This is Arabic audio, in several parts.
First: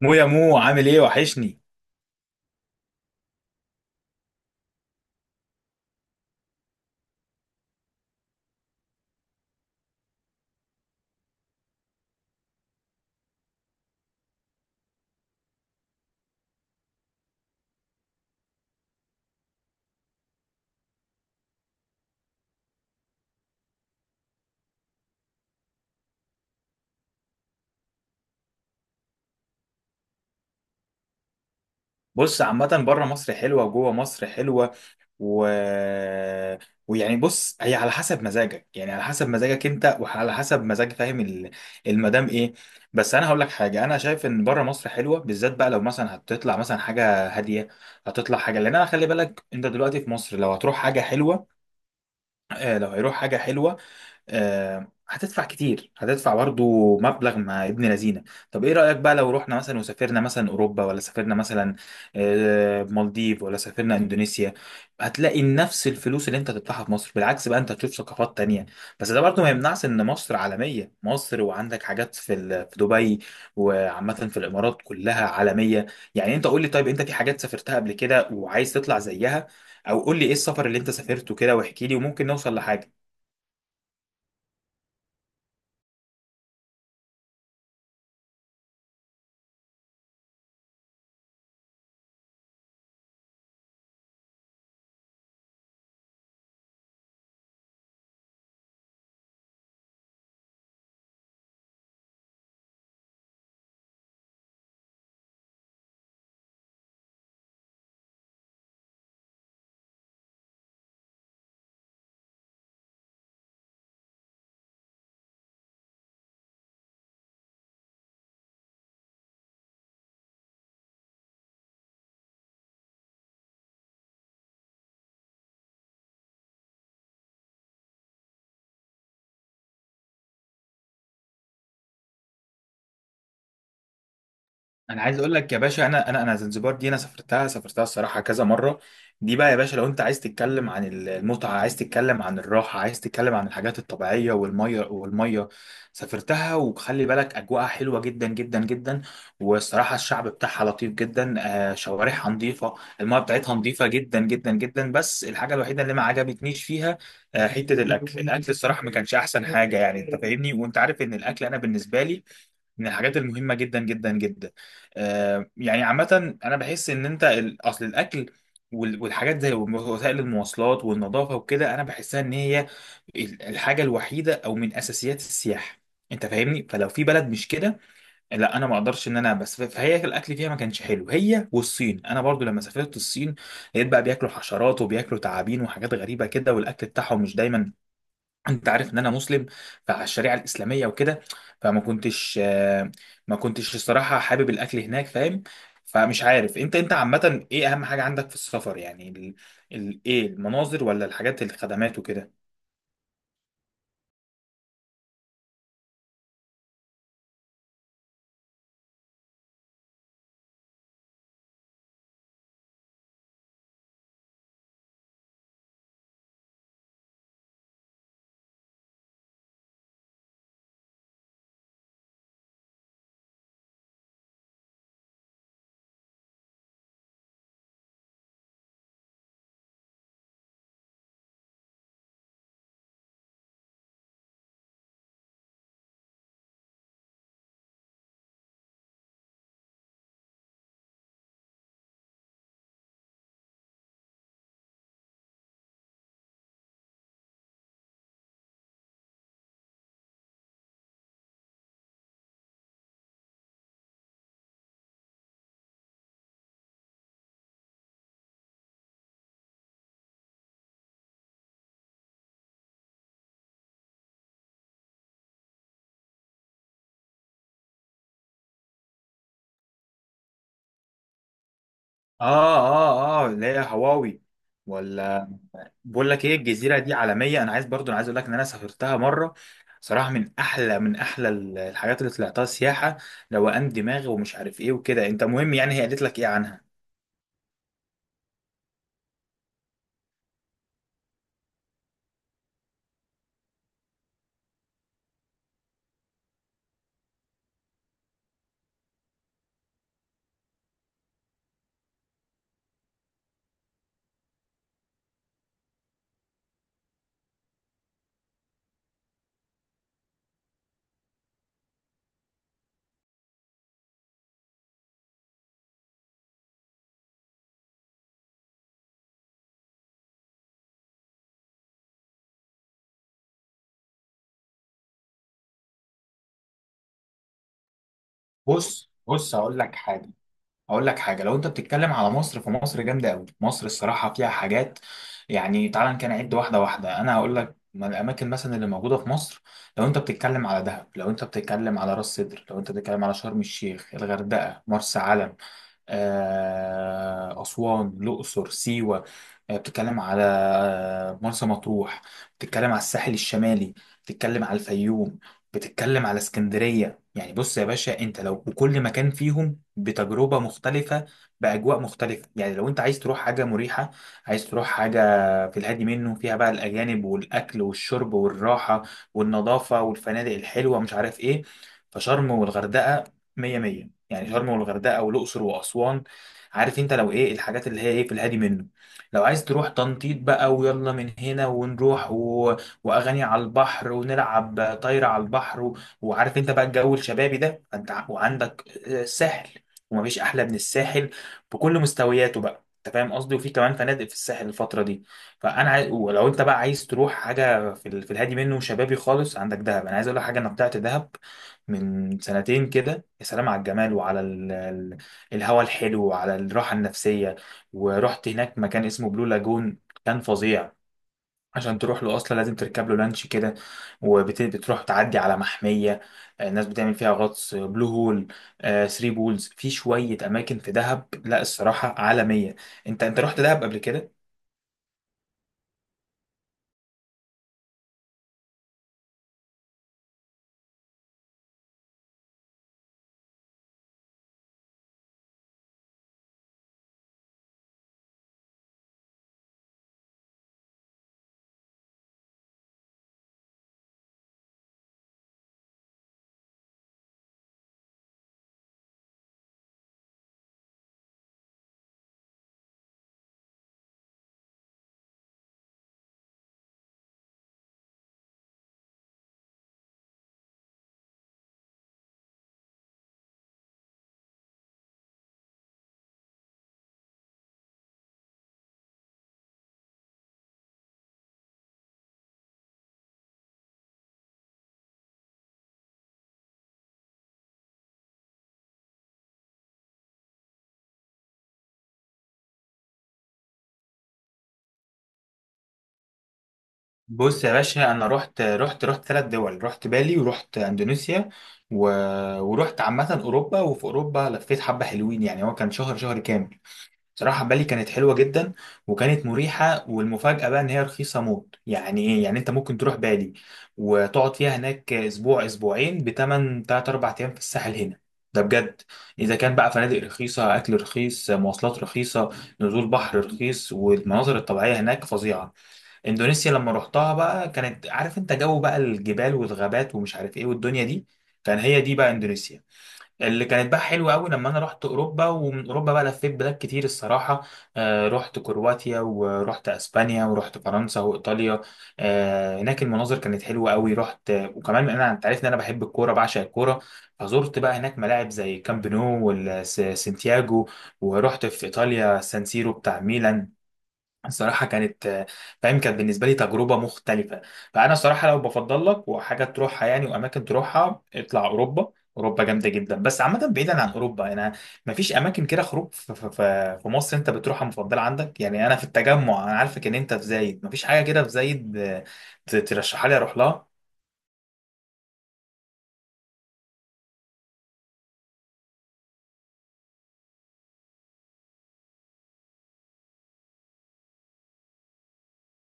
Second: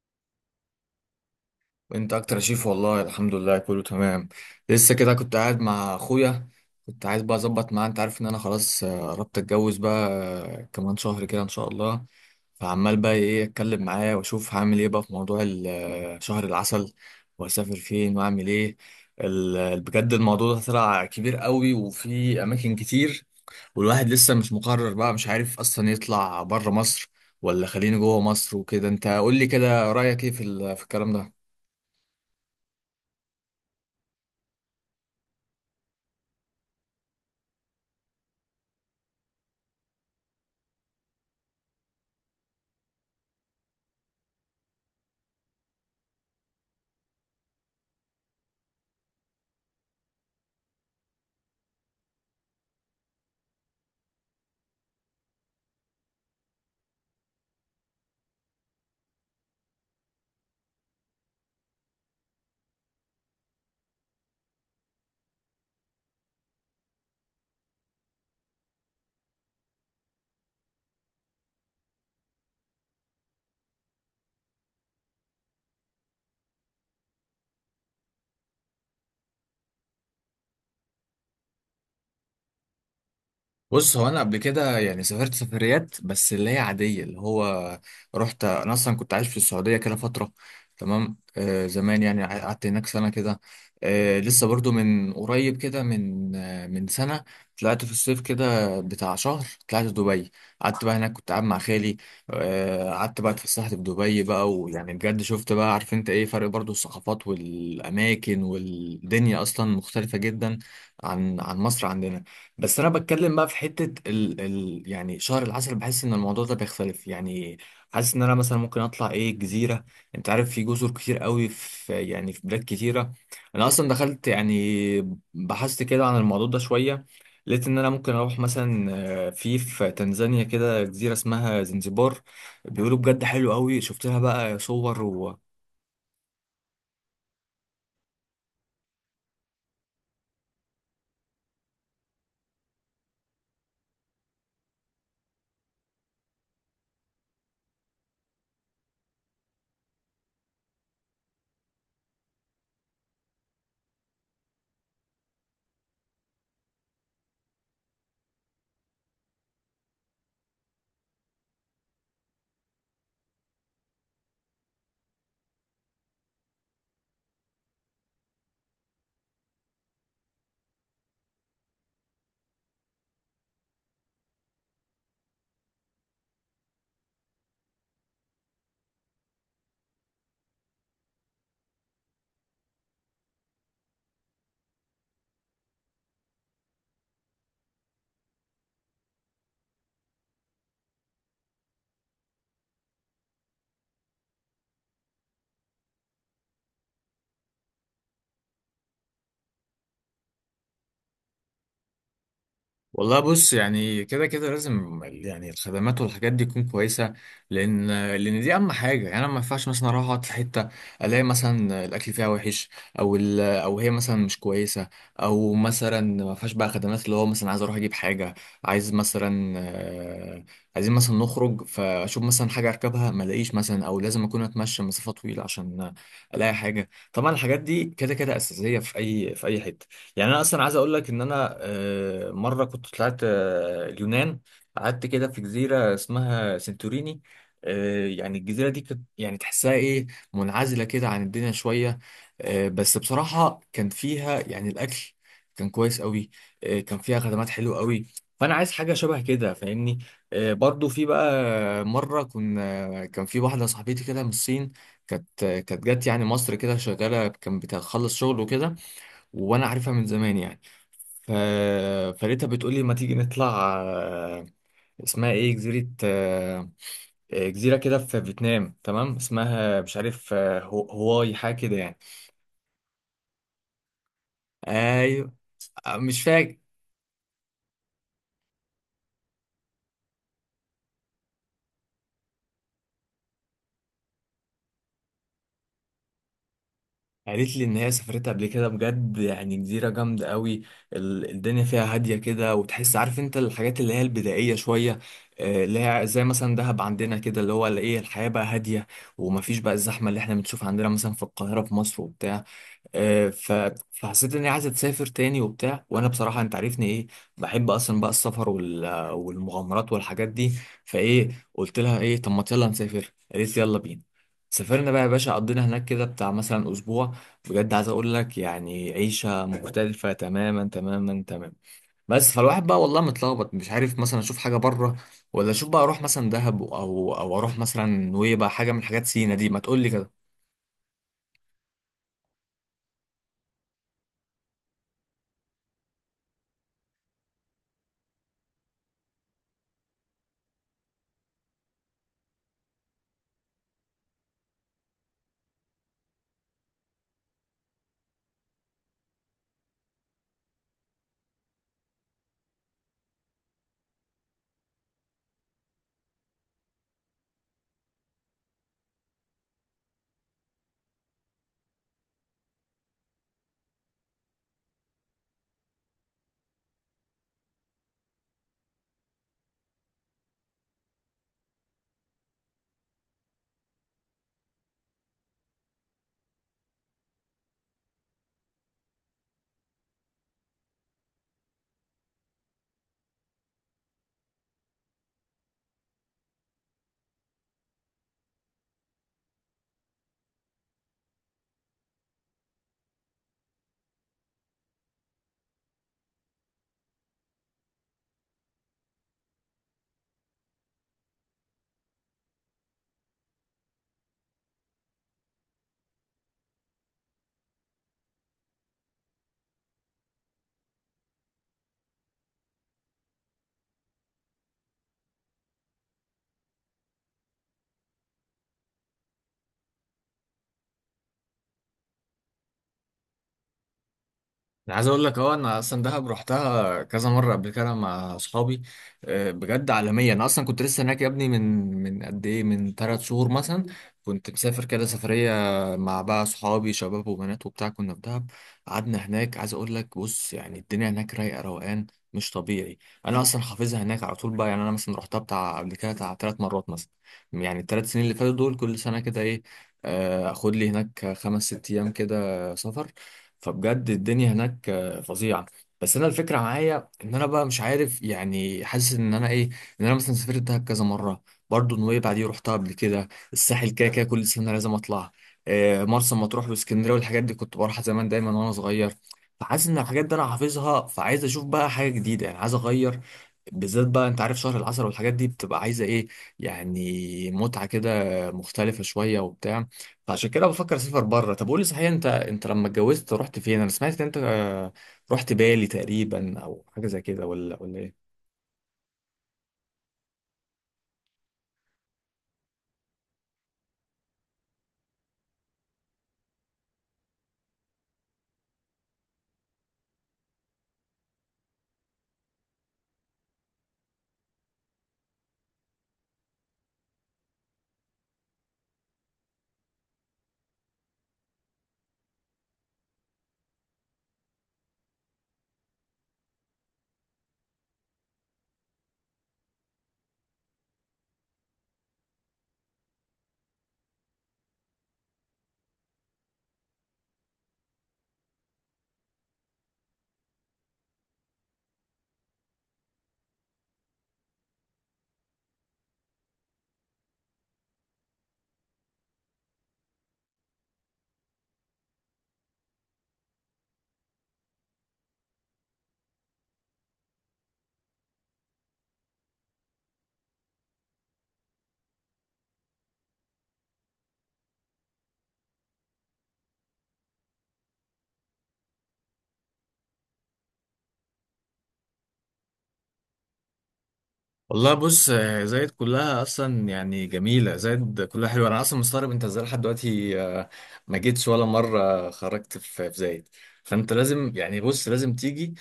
يا مو، عامل ايه؟ وحشني. انت اكتر يا شيف، والله الحمد لله كله تمام. لسه كده كنت قاعد مع اخويا. كنت عايز بقى اظبط معاه، انت عارف ان انا خلاص، قربت اتجوز بقى. كمان شهر كده ان شاء الله. فعمال بقى ايه اتكلم معاه واشوف هعمل ايه بقى في موضوع شهر العسل، واسافر فين واعمل ايه. بجد الموضوع ده طلع كبير قوي وفي اماكن كتير، والواحد لسه مش مقرر بقى، مش عارف اصلا يطلع بره مصر ولا خليني جوه مصر وكده. انت قول لي كده رايك ايه في في الكلام ده؟ بص، عامة بره مصر حلوة وجوه مصر حلوة و... ويعني بص، هي على حسب مزاجك، يعني على حسب مزاجك انت، وعلى حسب مزاج، فاهم؟ المدام ايه. بس انا هقول لك حاجة. انا شايف ان بره مصر حلوة، بالذات بقى لو مثلا هتطلع مثلا حاجة هادية. هتطلع حاجة، لان انا، خلي بالك، انت دلوقتي في مصر لو هتروح حاجة حلوة. لو هيروح حاجة حلوة. هتدفع كتير، هتدفع برضو مبلغ مع ابن لذينه. طب ايه رأيك بقى لو رحنا مثلا وسافرنا مثلا اوروبا، ولا سافرنا مثلا مالديف، ولا سافرنا اندونيسيا؟ هتلاقي نفس الفلوس اللي انت هتدفعها في مصر، بالعكس بقى انت هتشوف ثقافات تانية. بس ده برضو ما يمنعش ان مصر عالمية، مصر وعندك حاجات في في دبي، وعامة في الامارات كلها عالمية. يعني انت قول لي، طيب انت في حاجات سافرتها قبل كده وعايز تطلع زيها؟ او قول لي ايه السفر اللي انت سافرته كده، واحكي لي وممكن نوصل لحاجة. بص، هو انا قبل كده يعني سافرت سفريات بس اللي هي عاديه، اللي هو رحت انا، اصلا كنت عايش في السعوديه كده فتره. تمام، آه زمان، يعني قعدت هناك سنه كده. آه لسه برضو من قريب كده، من سنه. طلعت في الصيف كده بتاع شهر، طلعت دبي. قعدت بقى هناك، كنت قاعد مع خالي. آه قعدت بقى، اتفسحت في دبي بقى، ويعني بجد شفت بقى، عارف انت ايه؟ فرق برضو الثقافات والاماكن، والدنيا اصلا مختلفه جدا عن مصر عندنا. بس انا بتكلم بقى في حته ال يعني شهر العسل، بحس ان الموضوع ده بيختلف يعني. حاسس ان انا مثلا ممكن اطلع ايه، جزيره. انت عارف في جزر كتير قوي، في يعني في بلاد كتيره. انا اصلا دخلت يعني بحثت كده عن الموضوع ده شويه، لقيت ان انا ممكن اروح مثلا في تنزانيا كده جزيره اسمها زنزبار. بيقولوا بجد حلو قوي، شفت لها بقى صور. انا عايز اقول لك يا باشا، انا زنجبار دي انا سافرتها الصراحه كذا مره. دي بقى يا باشا، لو انت عايز تتكلم عن المتعه، عايز تتكلم عن الراحه، عايز تتكلم عن الحاجات الطبيعيه والميه والميه. سافرتها، وخلي بالك اجواءها حلوه جدا جدا جدا، والصراحه الشعب بتاعها لطيف جدا. شوارعها نظيفه، الميه بتاعتها نظيفه جدا جدا جدا، بس الحاجه الوحيده اللي ما عجبتنيش فيها حته الاكل. الاكل الصراحه ما كانش احسن حاجه، يعني انت فاهمني، وانت عارف ان الاكل انا بالنسبه لي من الحاجات المهمة جدا جدا جدا. يعني عامة أنا بحس إن أنت، أصل الأكل والحاجات زي وسائل المواصلات والنظافة وكده، أنا بحسها إن هي الحاجة الوحيدة أو من أساسيات السياحة. أنت فاهمني، فلو في بلد مش كده، لا، أنا ما أقدرش. إن أنا بس، فهي الأكل فيها ما كانش حلو، هي والصين. أنا برضو لما سافرت الصين، لقيت بقى بياكلوا حشرات وبياكلوا تعابين وحاجات غريبة كده، والأكل بتاعهم مش دايما، انت عارف ان انا مسلم، فعلى الشريعه الاسلاميه وكده. فما كنتش آه، ما كنتش الصراحه حابب الاكل هناك، فاهم؟ فمش عارف انت، عامه، ايه اهم حاجه عندك في السفر؟ يعني ايه، المناظر ولا الحاجات، الخدمات وكده؟ والله بص، يعني كده كده لازم يعني الخدمات والحاجات دي تكون كويسه، لان لان دي اهم حاجه. يعني انا ما ينفعش مثلا اروح اقعد في حته الاقي مثلا الاكل فيها وحش، او هي مثلا مش كويسه، او مثلا ما فيهاش بقى خدمات، اللي هو مثلا عايز اروح اجيب حاجه، عايز مثلا، عايزين مثلا نخرج، فاشوف مثلا حاجه اركبها ما الاقيش، مثلا او لازم اكون اتمشى مسافه طويله عشان الاقي حاجه. طبعا الحاجات دي كده كده اساسيه في اي حته. يعني انا اصلا عايز اقول لك ان انا، مره كنت طلعت اليونان، قعدت كده في جزيره اسمها سنتوريني. يعني الجزيره دي كانت يعني تحسها ايه، منعزله كده عن الدنيا شويه. بس بصراحه كان فيها يعني الاكل كان كويس قوي. كان فيها خدمات حلوه قوي. فانا عايز حاجه شبه كده، فاهمني. برضو في بقى مره كنا، كان في واحده صاحبتي كده من الصين، كانت جت يعني مصر كده شغاله، كان بتخلص شغل وكده، وانا عارفها من زمان يعني. ف... فلقيتها بتقول لي ما تيجي نطلع، اسمها ايه جزيرة، جزيرة كده في فيتنام، تمام اسمها مش عارف، هواي حاجة كده يعني. اه، اه، اه، اللي هي هواوي. ولا؟ ايوه. بقول مش لك ايه، فاكر. الجزيره دي عالميه. انا عايز برضو، انا عايز اقول لك ان انا سافرتها مره. صراحه من احلى الحاجات اللي طلعتها سياحه، روقان دماغ ومش عارف ايه وكده. انت، مهم يعني، هي قالت لك ايه عنها؟ قالت لي ان هي سافرتها قبل كده، بجد يعني جزيرة جامدة قوي. الدنيا فيها هادية كده، وتحس عارف انت الحاجات اللي هي البدائية شوية، اللي هي زي مثلا دهب عندنا كده، اللي هو اللي ايه، الحياة بقى هادية، ومفيش بقى الزحمة اللي احنا بنشوفها عندنا مثلا في القاهرة في مصر وبتاع. آه، ف- فحسيت اني عايز اسافر تاني وبتاع، وانا بصراحه انت عارفني ايه، بحب اصلا بقى السفر وال- والمغامرات والحاجات دي. فايه، قلت لها ايه طب ما يلا نسافر، قالت لي يلا بينا. سافرنا بقى يا باشا، قضينا هناك كده بتاع مثلا اسبوع. بجد عايز اقول لك يعني عيشه مختلفه تماما تماما تماما. بس فالواحد بقى والله متلخبط، مش عارف مثلا اشوف حاجه بره، ولا اشوف بقى اروح مثلا دهب، او اروح مثلا نويبع، حاجه من بص حاجات بص، سينا دي، هقول ما لك تقول لي حاجه، كده. اقول لك حاجه. لو انت بتتكلم على مصر، فمصر جامده قوي، مصر الصراحه فيها حاجات. يعني تعال كده نعد واحده واحده، انا هقول لك من الاماكن مثلا اللي موجوده في مصر. لو انت بتتكلم على دهب، لو انت بتتكلم على راس سدر، لو انت بتتكلم على شرم الشيخ، الغردقه، مرسى علم، اسوان، الاقصر، سيوه، بتتكلم على مرسى مطروح، بتتكلم على الساحل الشمالي، بتتكلم على الفيوم، بتتكلم على اسكندريه. يعني بص يا باشا، انت لو وكل مكان فيهم بتجربة مختلفة، بأجواء مختلفة. يعني لو أنت عايز تروح حاجة مريحة، عايز تروح حاجة في الهادي منه، فيها بقى الأجانب والأكل والشرب والراحة والنظافة والفنادق الحلوة مش عارف إيه، فشرم والغردقة مية مية، يعني شرم والغردقة والأقصر وأسوان، عارف أنت لو إيه الحاجات اللي هي إيه في الهادي منه. لو عايز تروح تنطيط بقى، ويلا من هنا ونروح، وأغاني على البحر، ونلعب طايرة على البحر، وعارف انت بقى الجو الشبابي ده، فانت وعندك الساحل، ومفيش احلى من الساحل بكل مستوياته، بقى انت فاهم قصدي، وفي كمان فنادق في الساحل الفتره دي. فانا عايز، ولو انت بقى عايز تروح حاجه في الهادي منه وشبابي خالص، عندك دهب. انا عايز اقول لك حاجه، انا طلعت دهب من سنتين كده، يا سلام على الجمال وعلى الهوا الحلو وعلى الراحه النفسيه. ورحت هناك مكان اسمه بلو لاجون، كان فظيع. عشان تروح له اصلا لازم تركب له لانش كده، وبتروح تعدي على محميه. الناس بتعمل فيها غطس، بلو هول، ثري بولز. في شويه اماكن في دهب، لا الصراحه عالميه. انت رحت دهب قبل كده؟ انا عايز اقول لك اه، انا اصلا دهب رحتها كذا مره قبل كده مع اصحابي. بجد عالميه. انا اصلا كنت لسه هناك يا ابني، من قد ايه، من 3 شهور مثلا، كنت مسافر كده سفريه، مع بقى اصحابي شباب وبنات وبتاع، كنا في دهب. قعدنا هناك، عايز اقول لك، بص يعني الدنيا هناك رايقه روقان مش طبيعي. انا اصلا حافظها هناك على طول بقى، يعني انا مثلا رحتها بتاع قبل كده بتاع 3 مرات مثلا، يعني الثلاث سنين اللي فاتوا دول كل سنه كده ايه، اخد لي هناك 5-6 ايام كده سفر. فبجد الدنيا هناك فظيعه. بس انا الفكره معايا ان انا بقى مش عارف، يعني حاسس ان انا ايه، ان انا مثلا سافرت دهب كذا مره، برضه نويبع دي رحتها قبل كده، الساحل كده كده كل سنه لازم اطلع، مرسى مطروح واسكندريه والحاجات دي كنت بروحها زمان دايما وانا صغير. فحاسس ان الحاجات دي انا حافظها، فعايز اشوف بقى حاجه جديده يعني، عايز اغير، بالذات بقى انت عارف شهر العسل والحاجات دي بتبقى عايزه ايه، يعني متعه كده مختلفه شويه وبتاع. فعشان كده بفكر اسافر بره. طب قولي صحيح، انت لما اتجوزت رحت فين؟ انا سمعت ان انت رحت بالي تقريبا، او حاجه زي كده بص يا ولا باشا، انا ايه؟ رحت 3 دول، رحت بالي ورحت اندونيسيا و... ورحت عامه اوروبا، وفي اوروبا لفيت حبه حلوين، يعني هو كان شهر كامل. صراحة بالي كانت حلوة جدا، وكانت مريحة، والمفاجأة بقى إن هي رخيصة موت يعني إيه. يعني أنت ممكن تروح بالي وتقعد فيها هناك أسبوع أسبوعين بتمن تلات أربع أيام في الساحل هنا. ده بجد. إذا كان بقى فنادق رخيصة، أكل رخيص، مواصلات رخيصة، نزول بحر رخيص، والمناظر الطبيعية هناك فظيعة. إندونيسيا لما رحتها بقى كانت، عارف أنت، جو بقى الجبال والغابات ومش عارف إيه والدنيا دي، كان هي دي بقى إندونيسيا، اللي كانت بقى حلوه قوي. لما انا رحت اوروبا، ومن اوروبا بقى لفيت بلاد كتير الصراحه. رحت كرواتيا ورحت اسبانيا ورحت فرنسا وايطاليا. هناك المناظر كانت حلوه قوي، رحت وكمان. انا انت عارف ان انا بحب الكوره، بعشق الكوره، فزرت بقى هناك ملاعب زي كامب نو والسانتياجو، ورحت في ايطاليا سان سيرو بتاع ميلان. الصراحة كانت، فاهم، كانت بالنسبة لي تجربة مختلفة. فأنا الصراحة لو بفضل لك وحاجة تروحها يعني، وأماكن تروحها، اطلع أوروبا. أوروبا جامدة جدا. بس عامة بعيدا عن أوروبا، أنا مفيش أماكن كده خروج في مصر أنت بتروحها مفضلة عندك؟ يعني أنا في التجمع، أنا عارفك إن أنت في زايد، مفيش حاجة كده في زايد؟ ترشحها لي أروح لها. والله بص، زايد كلها اصلا يعني جميله، زايد كلها حلوه. انا اصلا مستغرب انت ازاي لحد دلوقتي ما جيتش ولا مره، خرجت في زايد. فانت لازم، يعني بص لازم تيجي.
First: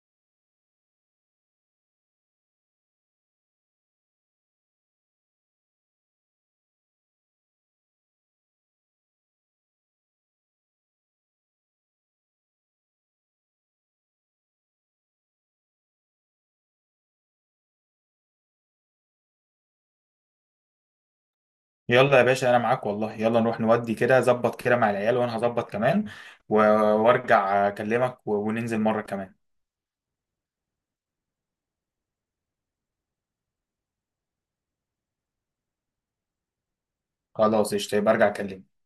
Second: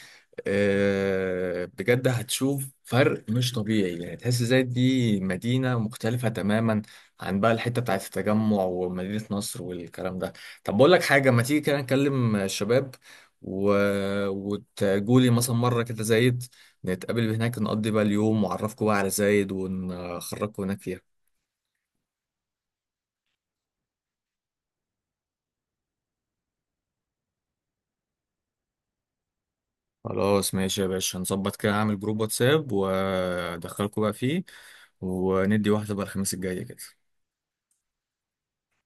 بجد هتشوف فرق مش طبيعي، يعني تحس زايد دي مدينه مختلفه تماما عن بقى الحته بتاعت التجمع ومدينه نصر والكلام ده. طب بقول لك حاجه، ما تيجي كده نكلم الشباب و... وتجولي مثلا مره كده زايد، نتقابل هناك، نقضي بقى اليوم، وأعرفكوا بقى على زايد ونخرجكوا هناك فيها. يلا يا باشا، أنا معاك والله، يلا نروح نودي كده، ظبط كده مع العيال، وأنا هظبط كمان و- وأرجع أكلمك، وننزل مرة كمان. خلاص ماشي يا باشا، نظبط كده، أعمل جروب واتساب وأدخلكوا بقى فيه، وندي واحدة بقى الخميس الجاي كده. خلاص، قشطة، يبقى أرجع أكلمك.